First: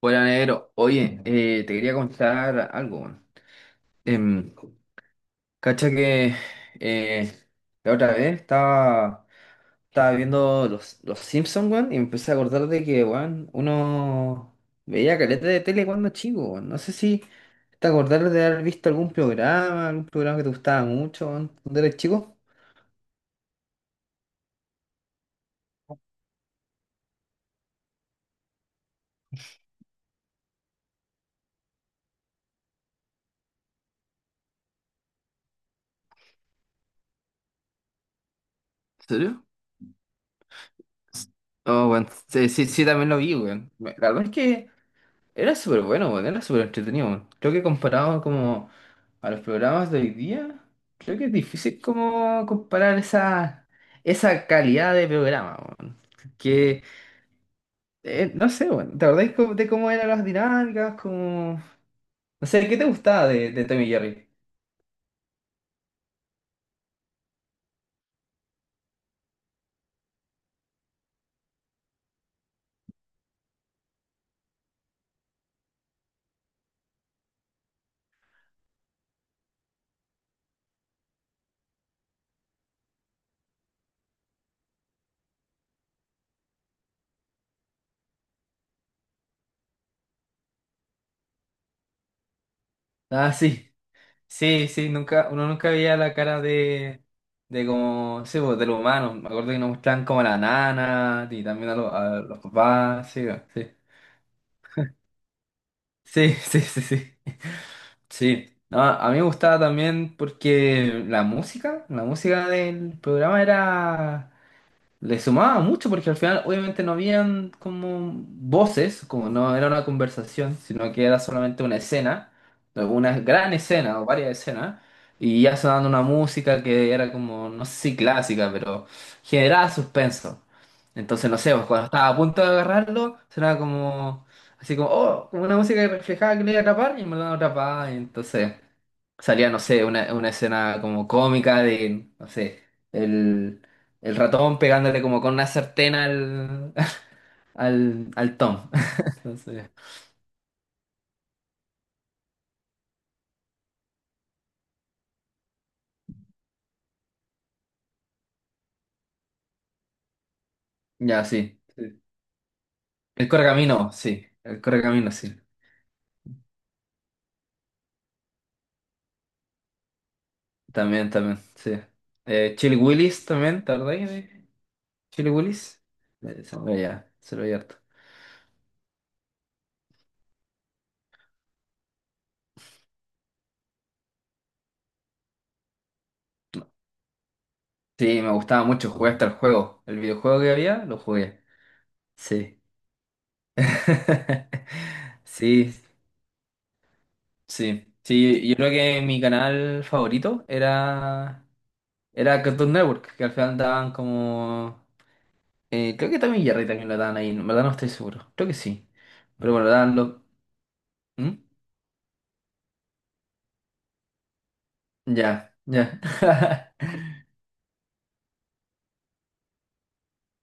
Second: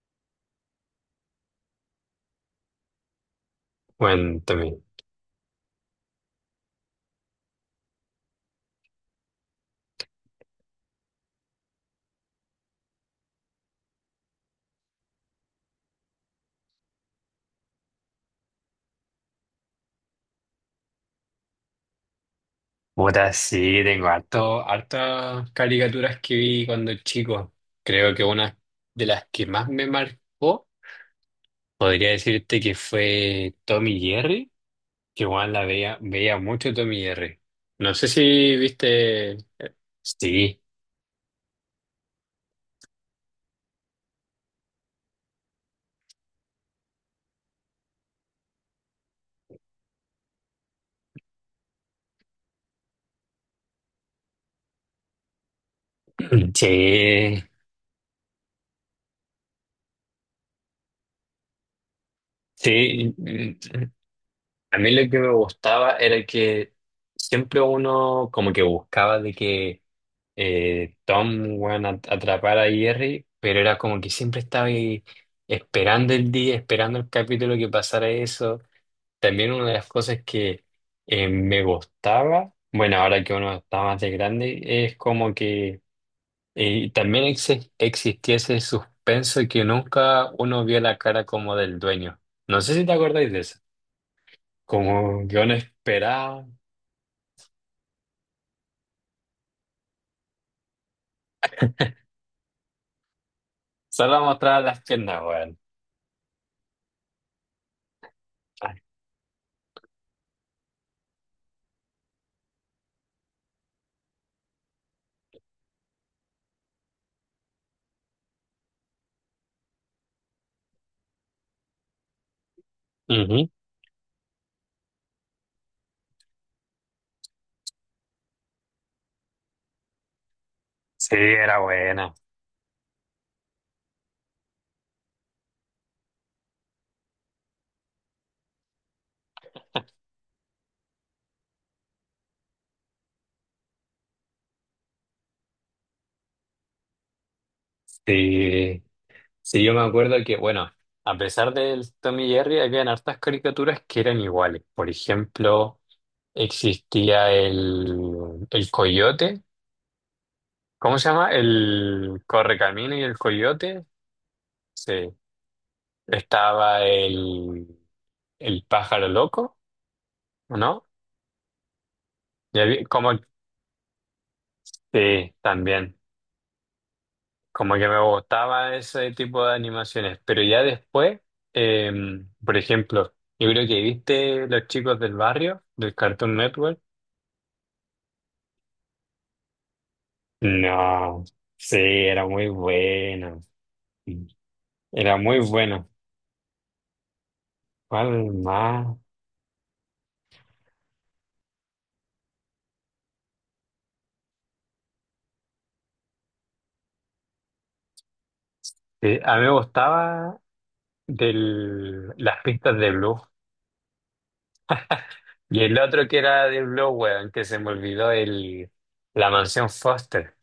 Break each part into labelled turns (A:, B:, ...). A: Hola, negro. Oye, te quería contar algo. Bueno. Em,
B: Cuéntame.
A: Cacha que eh, la otra vez estaba viendo los Simpsons, weón, y me empecé a acordar de que, weón, uno veía caleta de tele cuando chico, weón. No sé si te acordás de haber visto algún algún programa que te gustaba mucho, weón, cuando eras chico.
B: Puta, sí, tengo harto, hartas caricaturas que vi cuando chico. Creo que una de las que más me marcó, podría decirte que fue Tommy y Jerry, que igual la veía, veía mucho Tommy y Jerry. No sé si
A: ¿En
B: viste.
A: serio?
B: Sí,
A: Oh, weón, sí, sí, sí, también lo vi, weón. La verdad es que era súper bueno, weón, era súper entretenido, weón. Creo que comparado como a los programas de hoy día, creo que es difícil como comparar esa calidad de programa, weón. Que
B: sí,
A: no sé, weón, ¿te acordás de cómo eran las dinámicas? Como... No sé, ¿qué te
B: sí.
A: gustaba de Tommy y Jerry?
B: A mí lo que me gustaba era que siempre uno como que buscaba de que Tom weón, atrapara a Jerry, pero era como que siempre estaba ahí esperando el día, esperando el capítulo que pasara eso. También una de las cosas que me gustaba, bueno, ahora que uno está más de grande, es como que también existía ese suspenso que nunca uno vio la cara como del dueño. No sé si te acordáis
A: Ah,
B: de eso
A: sí, sí, sí,
B: como
A: nunca,
B: yo
A: uno
B: no
A: nunca veía la cara
B: esperaba.
A: de como, sí, pues, de los humanos. Me acuerdo que nos mostraban como a la nana y también los a los papás, sí, weón, sí.
B: Solo mostraba las piernas, weón.
A: Sí, sí, sí, sí. Sí.
B: Ay.
A: No, a mí me gustaba también porque la la música del programa era, le sumaba mucho porque al final obviamente no habían como voces, como no era una conversación, sino que era solamente una escena, una
B: Ujú.
A: gran escena o varias escenas, y ya sonando una música que era como, no sé si clásica, pero generaba suspenso.
B: Sí,
A: Entonces, no sé,
B: era
A: pues, cuando estaba
B: buena.
A: a punto de agarrarlo, sonaba como, así como, oh, como una música que reflejaba que le iba a atrapar y me lo atrapaba, y entonces salía, no sé, una escena como cómica de, no sé, el, el ratón pegándole como con una sartén al, al Tom.
B: Sí. Sí,
A: Entonces,
B: yo me acuerdo que, bueno, a pesar del Tommy y Jerry, habían hartas caricaturas que eran iguales. Por ejemplo, existía el coyote. ¿Cómo se
A: ya,
B: llama?
A: sí. Sí.
B: El correcamino y el
A: El
B: coyote.
A: correcamino, sí. El
B: Sí.
A: correcamino, sí.
B: Estaba el pájaro loco, ¿o no?
A: También, también, sí. Chili
B: Como,
A: Willis también, ¿te acordás de Chili
B: sí,
A: Willis?
B: también.
A: Se lo veía, se lo veía
B: Como
A: harto.
B: que me gustaba ese tipo de animaciones, pero ya después, eh, por ejemplo, yo creo que viste Los Chicos del Barrio, del Cartoon Network.
A: Sí, me gustaba mucho, jugué hasta el juego. El videojuego que había, lo
B: No,
A: jugué.
B: sí, era muy
A: Sí.
B: bueno. Era muy
A: Sí.
B: bueno.
A: Sí,
B: ¿Cuál
A: sí, yo creo
B: más?
A: que mi canal favorito era, era Cartoon Network, que al final daban como... Eh, creo que también Jerry también lo daban ahí, en verdad no estoy seguro, creo que sí.
B: Sí, a mí me
A: Pero bueno, daban los...
B: gustaba
A: ¿Mm?
B: del, las pistas de Blue.
A: Ya,
B: Y el
A: ya.
B: otro que era de Blue, weón, que se me olvidó, el, la mansión Foster.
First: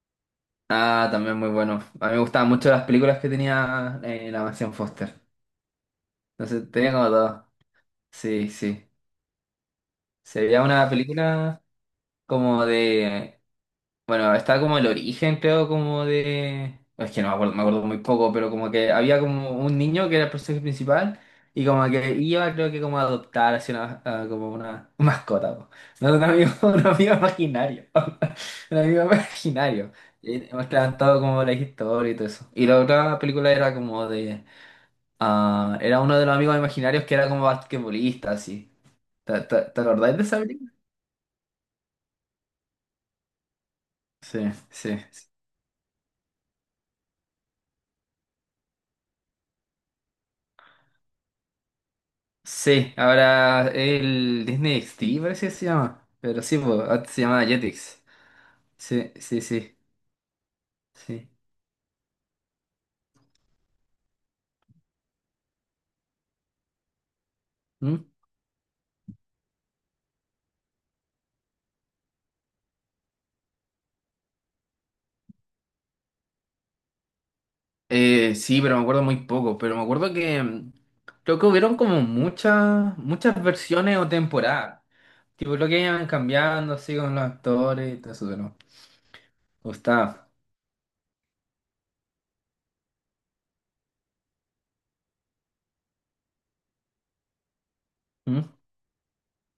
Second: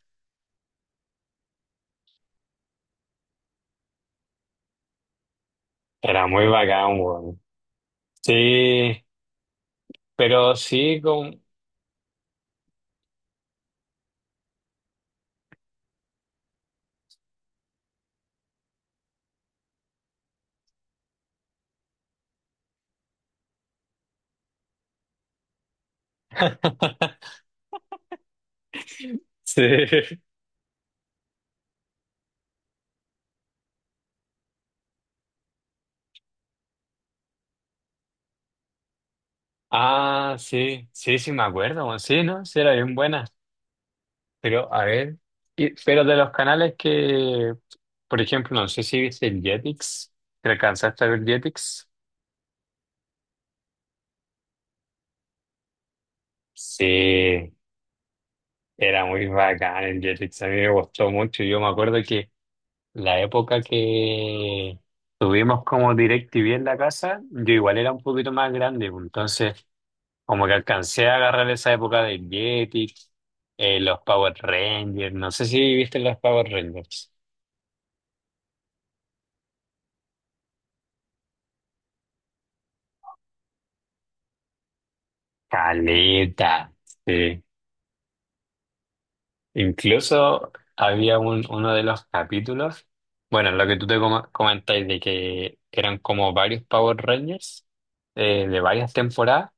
A: Ah, también muy bueno. A mí me gustaban mucho las películas que tenía la mansión Foster.
B: Era muy
A: Entonces tenía
B: bacán,
A: como
B: weón.
A: todo. Sí, sí.
B: Sí,
A: Se
B: pero
A: veía una
B: sí, con...
A: película como de bueno, estaba como el origen, creo, como de... Es que no me acuerdo, me acuerdo muy poco, pero como que había como un niño que era el personaje principal y como que iba, creo que como a adoptar así una, a como una mascota, po. No, un amigo, un amigo imaginario. Un amigo
B: Sí.
A: imaginario. Y mostraban todo como la historia y todo eso. Y la otra película era como de... Ah, era uno de los amigos imaginarios que era como basquetbolista, así. Te acordáis de
B: Ah,
A: esa película?
B: sí, sí, sí, me acuerdo, bueno, sí, ¿no? Sí, era bien buena.
A: Sí,
B: Pero, a
A: sí,
B: ver,
A: sí.
B: pero de los canales que, por ejemplo, no sé si viste el Jetix, ¿te alcanzaste a ver Jetix?
A: Sí, ahora el Disney XD parece que se llama. Pero sí, pues, antes se llamaba
B: Sí,
A: Jetix.
B: era
A: Sí,
B: muy
A: sí, sí,
B: bacán el Jetix, a mí me gustó
A: sí.
B: mucho. Yo me acuerdo que la época que tuvimos como DirecTV en la casa, yo igual era
A: ¿Mm?
B: un poquito más grande, pues, entonces como que alcancé a agarrar esa época de Jetix, los Power Rangers, no sé si viste los Power Rangers.
A: Sí, pero me acuerdo muy poco. Pero me acuerdo que creo que hubieron como muchas, muchas versiones o temporadas. Tipo, lo que iban
B: Caleta,
A: cambiando así con los
B: sí.
A: actores y todo eso, pero me gustaba.
B: Incluso había uno de los capítulos, bueno, lo que tú te comentáis de que eran como varios Power Rangers
A: ¿Mm?
B: de varias temporadas,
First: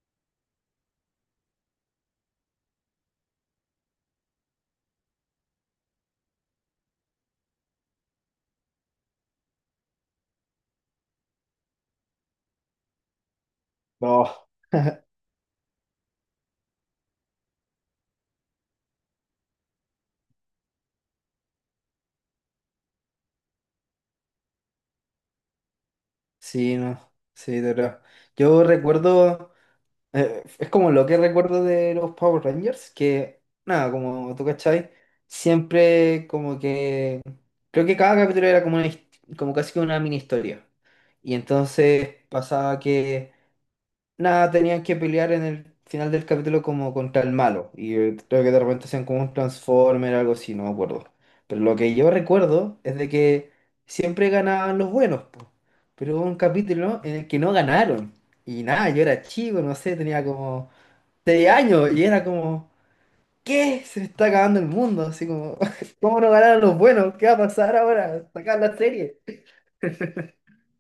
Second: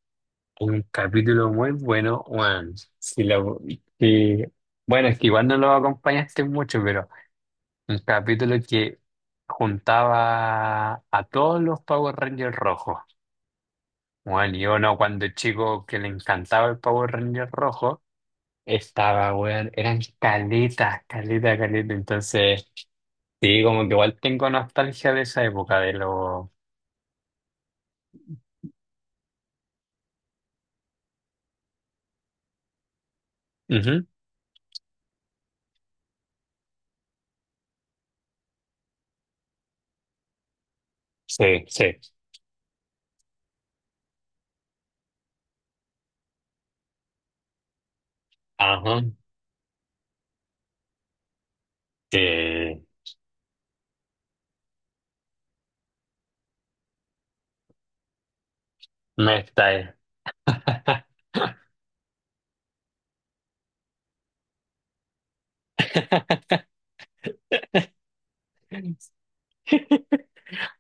B: un capítulo muy bueno, bueno, si lo, si- bueno, es que igual no lo acompañaste mucho, pero... Un capítulo que juntaba a todos los Power Rangers rojos.
A: No,
B: Bueno, y uno cuando chico que le encantaba el Power Ranger rojo, estaba, weón, eran caletas, caletas, caletas. Entonces, sí, como que igual tengo nostalgia de esa época, de los...
A: sí, no, sí, de verdad. Yo recuerdo. Es como lo que recuerdo de los Power Rangers, que nada,
B: Ujú,
A: como tú cachai, siempre como que creo que cada capítulo era como, como casi que una mini historia. Y
B: sí, sí.
A: entonces pasaba que nada, tenían que pelear en el final del capítulo como contra el malo. Y creo que de repente
B: Ajá.
A: hacían como un Transformer o algo así, no me acuerdo. Pero lo que yo recuerdo
B: Sí.
A: es de que siempre ganaban los buenos, po. Pero hubo un capítulo en el que no ganaron. Y nada, yo era
B: Me
A: chico,
B: está
A: no
B: ahí.
A: sé, tenía como seis años y era como, ¿qué? Se me está acabando el mundo, así como, ¿cómo no ganaron los buenos? ¿Qué va a pasar ahora? Sacar la serie.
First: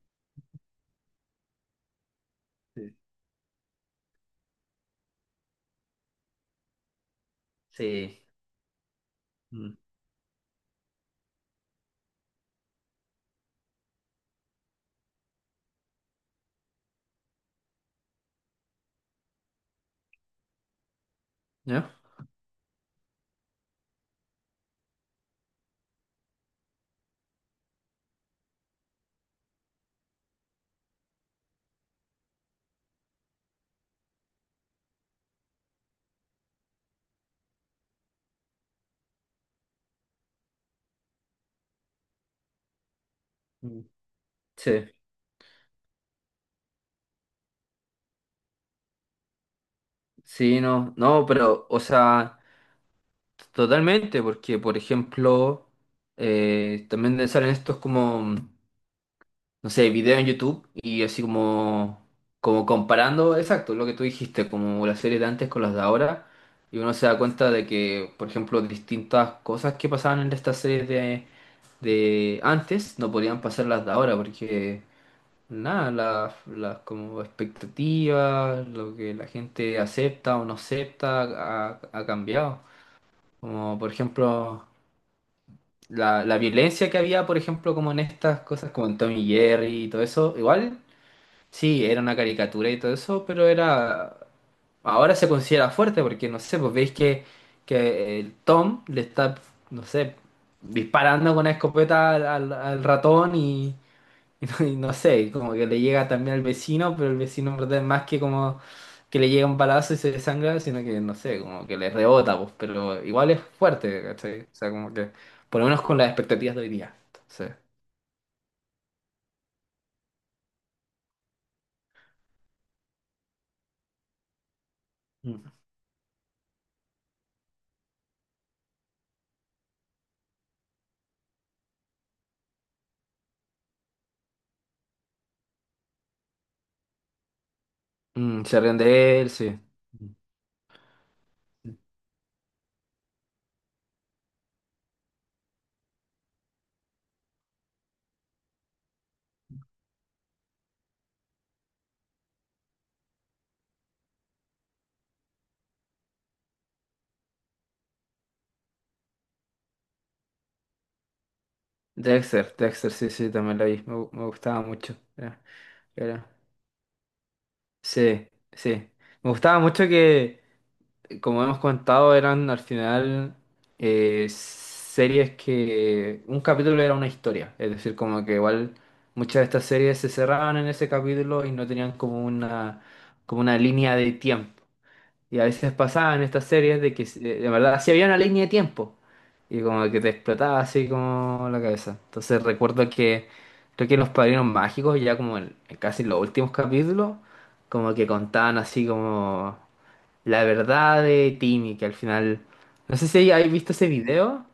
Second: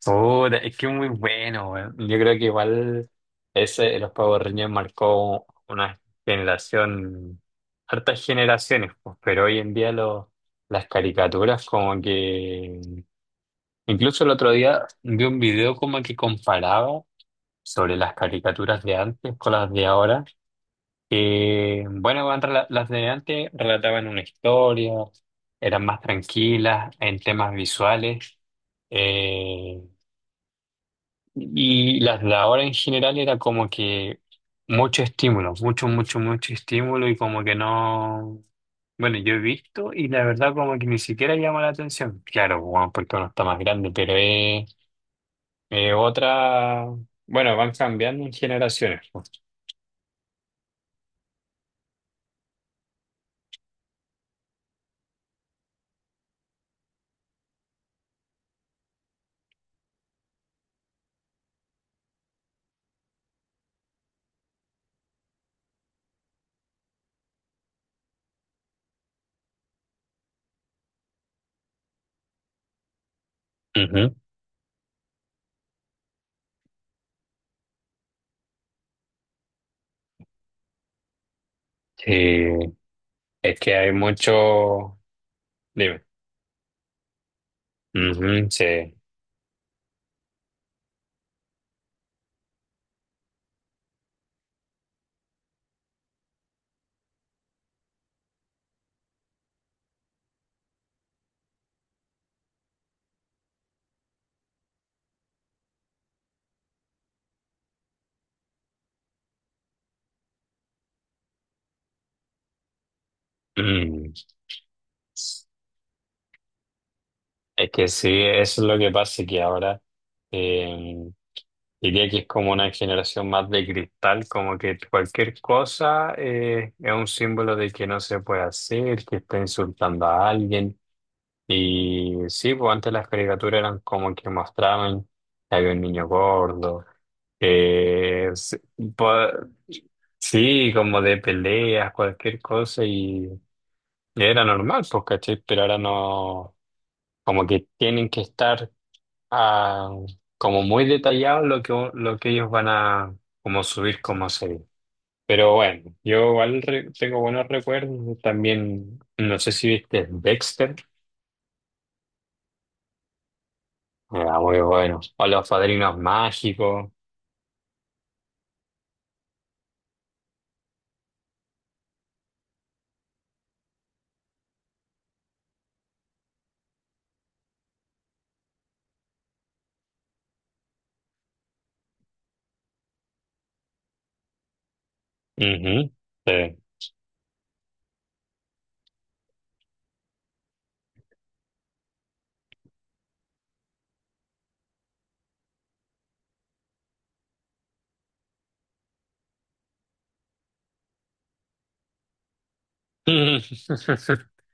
B: Puta, es que es muy bueno, weón. Yo creo que igual ese de los Power Rangers marcó una generación,
A: Sí.
B: hartas generaciones, pues, pero hoy en
A: Mm.
B: día las caricaturas como que... Incluso el otro día vi un video como que comparaba sobre las caricaturas de antes con las de ahora. Que,
A: ¿No?
B: bueno, weón, las de antes relataban una historia, eran más tranquilas en temas visuales. eh, y las de ahora en general era como que mucho estímulo, mucho, mucho, mucho estímulo y como que no... Bueno, yo he visto y la verdad como que ni siquiera llama la atención. Claro, bueno, porque uno está más
A: Mm.
B: grande, pero
A: Sí,
B: es otra... Bueno, van cambiando en generaciones. Pues.
A: sí, no, no, pero, o sea, totalmente, porque, por ejemplo, también salen estos como, no sé, videos en YouTube y así como, como comparando, exacto, lo que tú dijiste, como las series de antes con las de ahora, y uno se da cuenta de que, por ejemplo, distintas cosas que pasaban en estas series de antes no podían pasar las de
B: Ujú.
A: ahora porque nada, las como expectativas, lo que la gente acepta o no acepta ha
B: Sí,
A: cambiado.
B: es que
A: Como
B: hay
A: por ejemplo
B: mucho... Dime.
A: la violencia que había, por ejemplo, como en estas
B: Ujú,
A: cosas
B: sí.
A: como en Tommy Jerry y todo, igual, sí, caricatura y todo eso era ahora sí era fuerte porque no sé, pues veis que el Tom le está no sé, disparando con una escopeta al, al ratón y y no, no sé, como que le llega también al vecino, pero el vecino en verdad es más que como que le llega un balazo y se desangra, sino que no sé, como que le rebota, pues, pero igual es fuerte,
B: Mm.
A: ¿cachai? O sea, como que, por lo menos con las expectativas de hoy día. Entonces,
B: Es que sí, eso es lo que pasa, que ahora... Diría que es como una generación más de cristal, como que cualquier
A: mm.
B: cosa es un símbolo de que no se puede hacer, que está insultando a alguien. Y sí, pues antes las caricaturas eran como que mostraban que había un niño gordo, que
A: Mm,
B: se-
A: se ríen de
B: po-
A: él, sí.
B: sí, como de peleas, cualquier cosa, y, era normal, pues, ¿cachai? Pero ahora no, como que tienen que estar ah, como muy detallado lo que ellos van a como subir como serie. Pero bueno, yo igual tengo buenos recuerdos. También, no sé si viste Dexter.
A: Dexter, Dexter, sí, sí, también la vi, me, me
B: Era muy
A: gustaba mucho.
B: bueno. O Los Padrinos
A: Era-
B: Mágicos.
A: Sí, sí. Me gustaba mucho que, como hemos comentado, eran al final series que un capítulo era una historia, es decir, como que igual muchas de estas series se cerraban en ese capítulo y no tenían como una línea de tiempo. Y a veces
B: Ujú,
A: pasaba en estas
B: sí.
A: series de que de verdad sí había una línea de tiempo y como que te explotaba así como la cabeza. Entonces recuerdo que creo que Los Padrinos Mágicos ya como en casi los últimos capítulos como que contaban así como... La verdad de Timmy, que al final. No sé si habéis visto ese video.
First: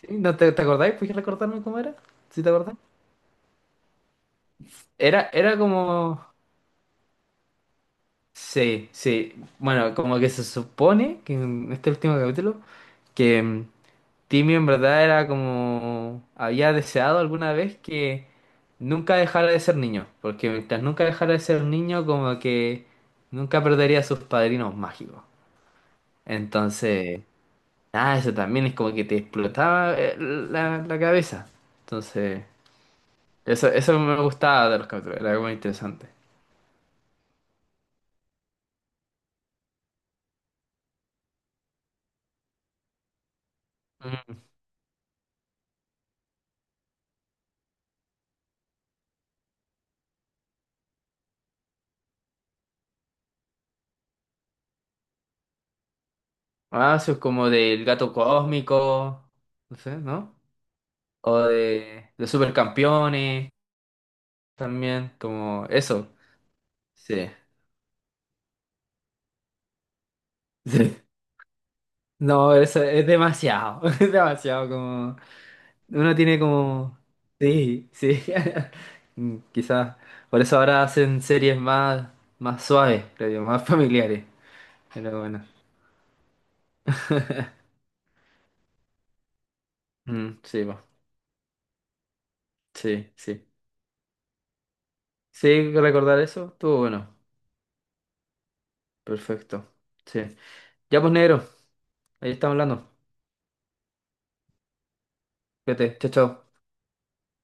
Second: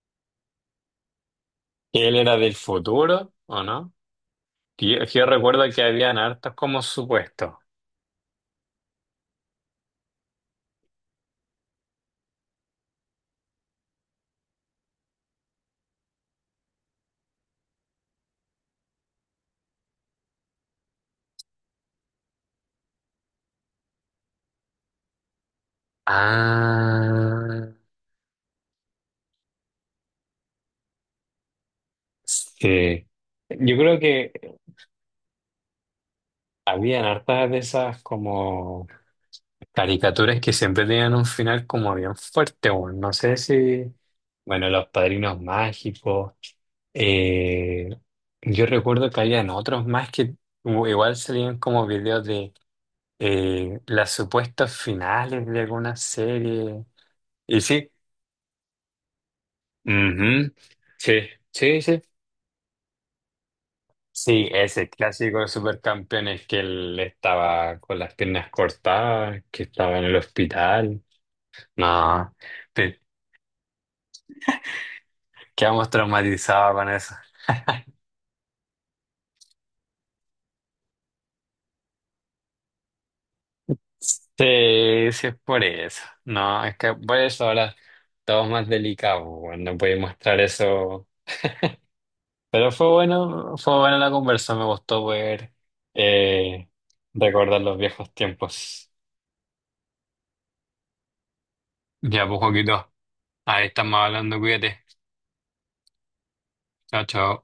A: ¿Sí? ¿No te acordáis? ¿Puedes recordarme cómo era?
B: Él era
A: ¿Sí te
B: del
A: acordás?
B: futuro, ¿o no? Yo
A: Era
B: recuerdo que habían
A: como.
B: hartos como supuestos.
A: Sí, sí. Bueno, como que se supone que en este último capítulo. Que Timmy en verdad era como. Había deseado alguna vez que nunca dejara de ser niño. Porque mientras nunca dejara de ser niño, como que nunca perdería a sus padrinos mágicos. Entonces.
B: Ah,
A: Ah, eso también es como que te explotaba la cabeza. Entonces,
B: sí. Yo
A: eso
B: creo
A: me
B: que
A: gustaba de los capítulos, era muy interesante.
B: habían hartas de esas como caricaturas que siempre tenían un final como bien fuerte, bueno, no sé si,
A: Ujú.
B: bueno, Los Padrinos Mágicos, eh, yo recuerdo que habían otros más que igual salían como videos de las supuestas finales de alguna serie,
A: Ah, eso es como
B: y
A: del
B: sí,
A: gato cósmico, no sé, ¿no?
B: ujú, sí,
A: O
B: sí, sí,
A: de supercampeones
B: sí, ese
A: también,
B: clásico de
A: como eso.
B: Supercampeones que él
A: Sí.
B: estaba con las piernas cortadas, que estaba en el
A: Sí.
B: hospital, no.
A: No, eso es demasiado, es demasiado como...
B: Quedamos
A: Uno tiene
B: traumatizados con
A: como...
B: eso.
A: Sí, sí. Mm, quizás. Por eso ahora hacen series más, más suaves, creo yo, más familiares.
B: Sí,
A: Pero
B: sí es
A: bueno.
B: por eso. No, es que por eso ahora todo es más delicado, weón, no puede mostrar
A: Mm, sí, va.
B: eso. Pero fue
A: Sí, sí.
B: bueno, fue buena la conversa, me gustó poder
A: Sí, recordar eso.
B: eh,
A: Estuvo bueno.
B: recordar los viejos tiempos.
A: Perfecto. Sí. Ya pues, negro.
B: Ya,
A: Ahí
B: pues,
A: estamos hablando.
B: Joaquito, ahí estamos hablando, cuídate.
A: Fíjate. Chao, chao.
B: Chao, chao.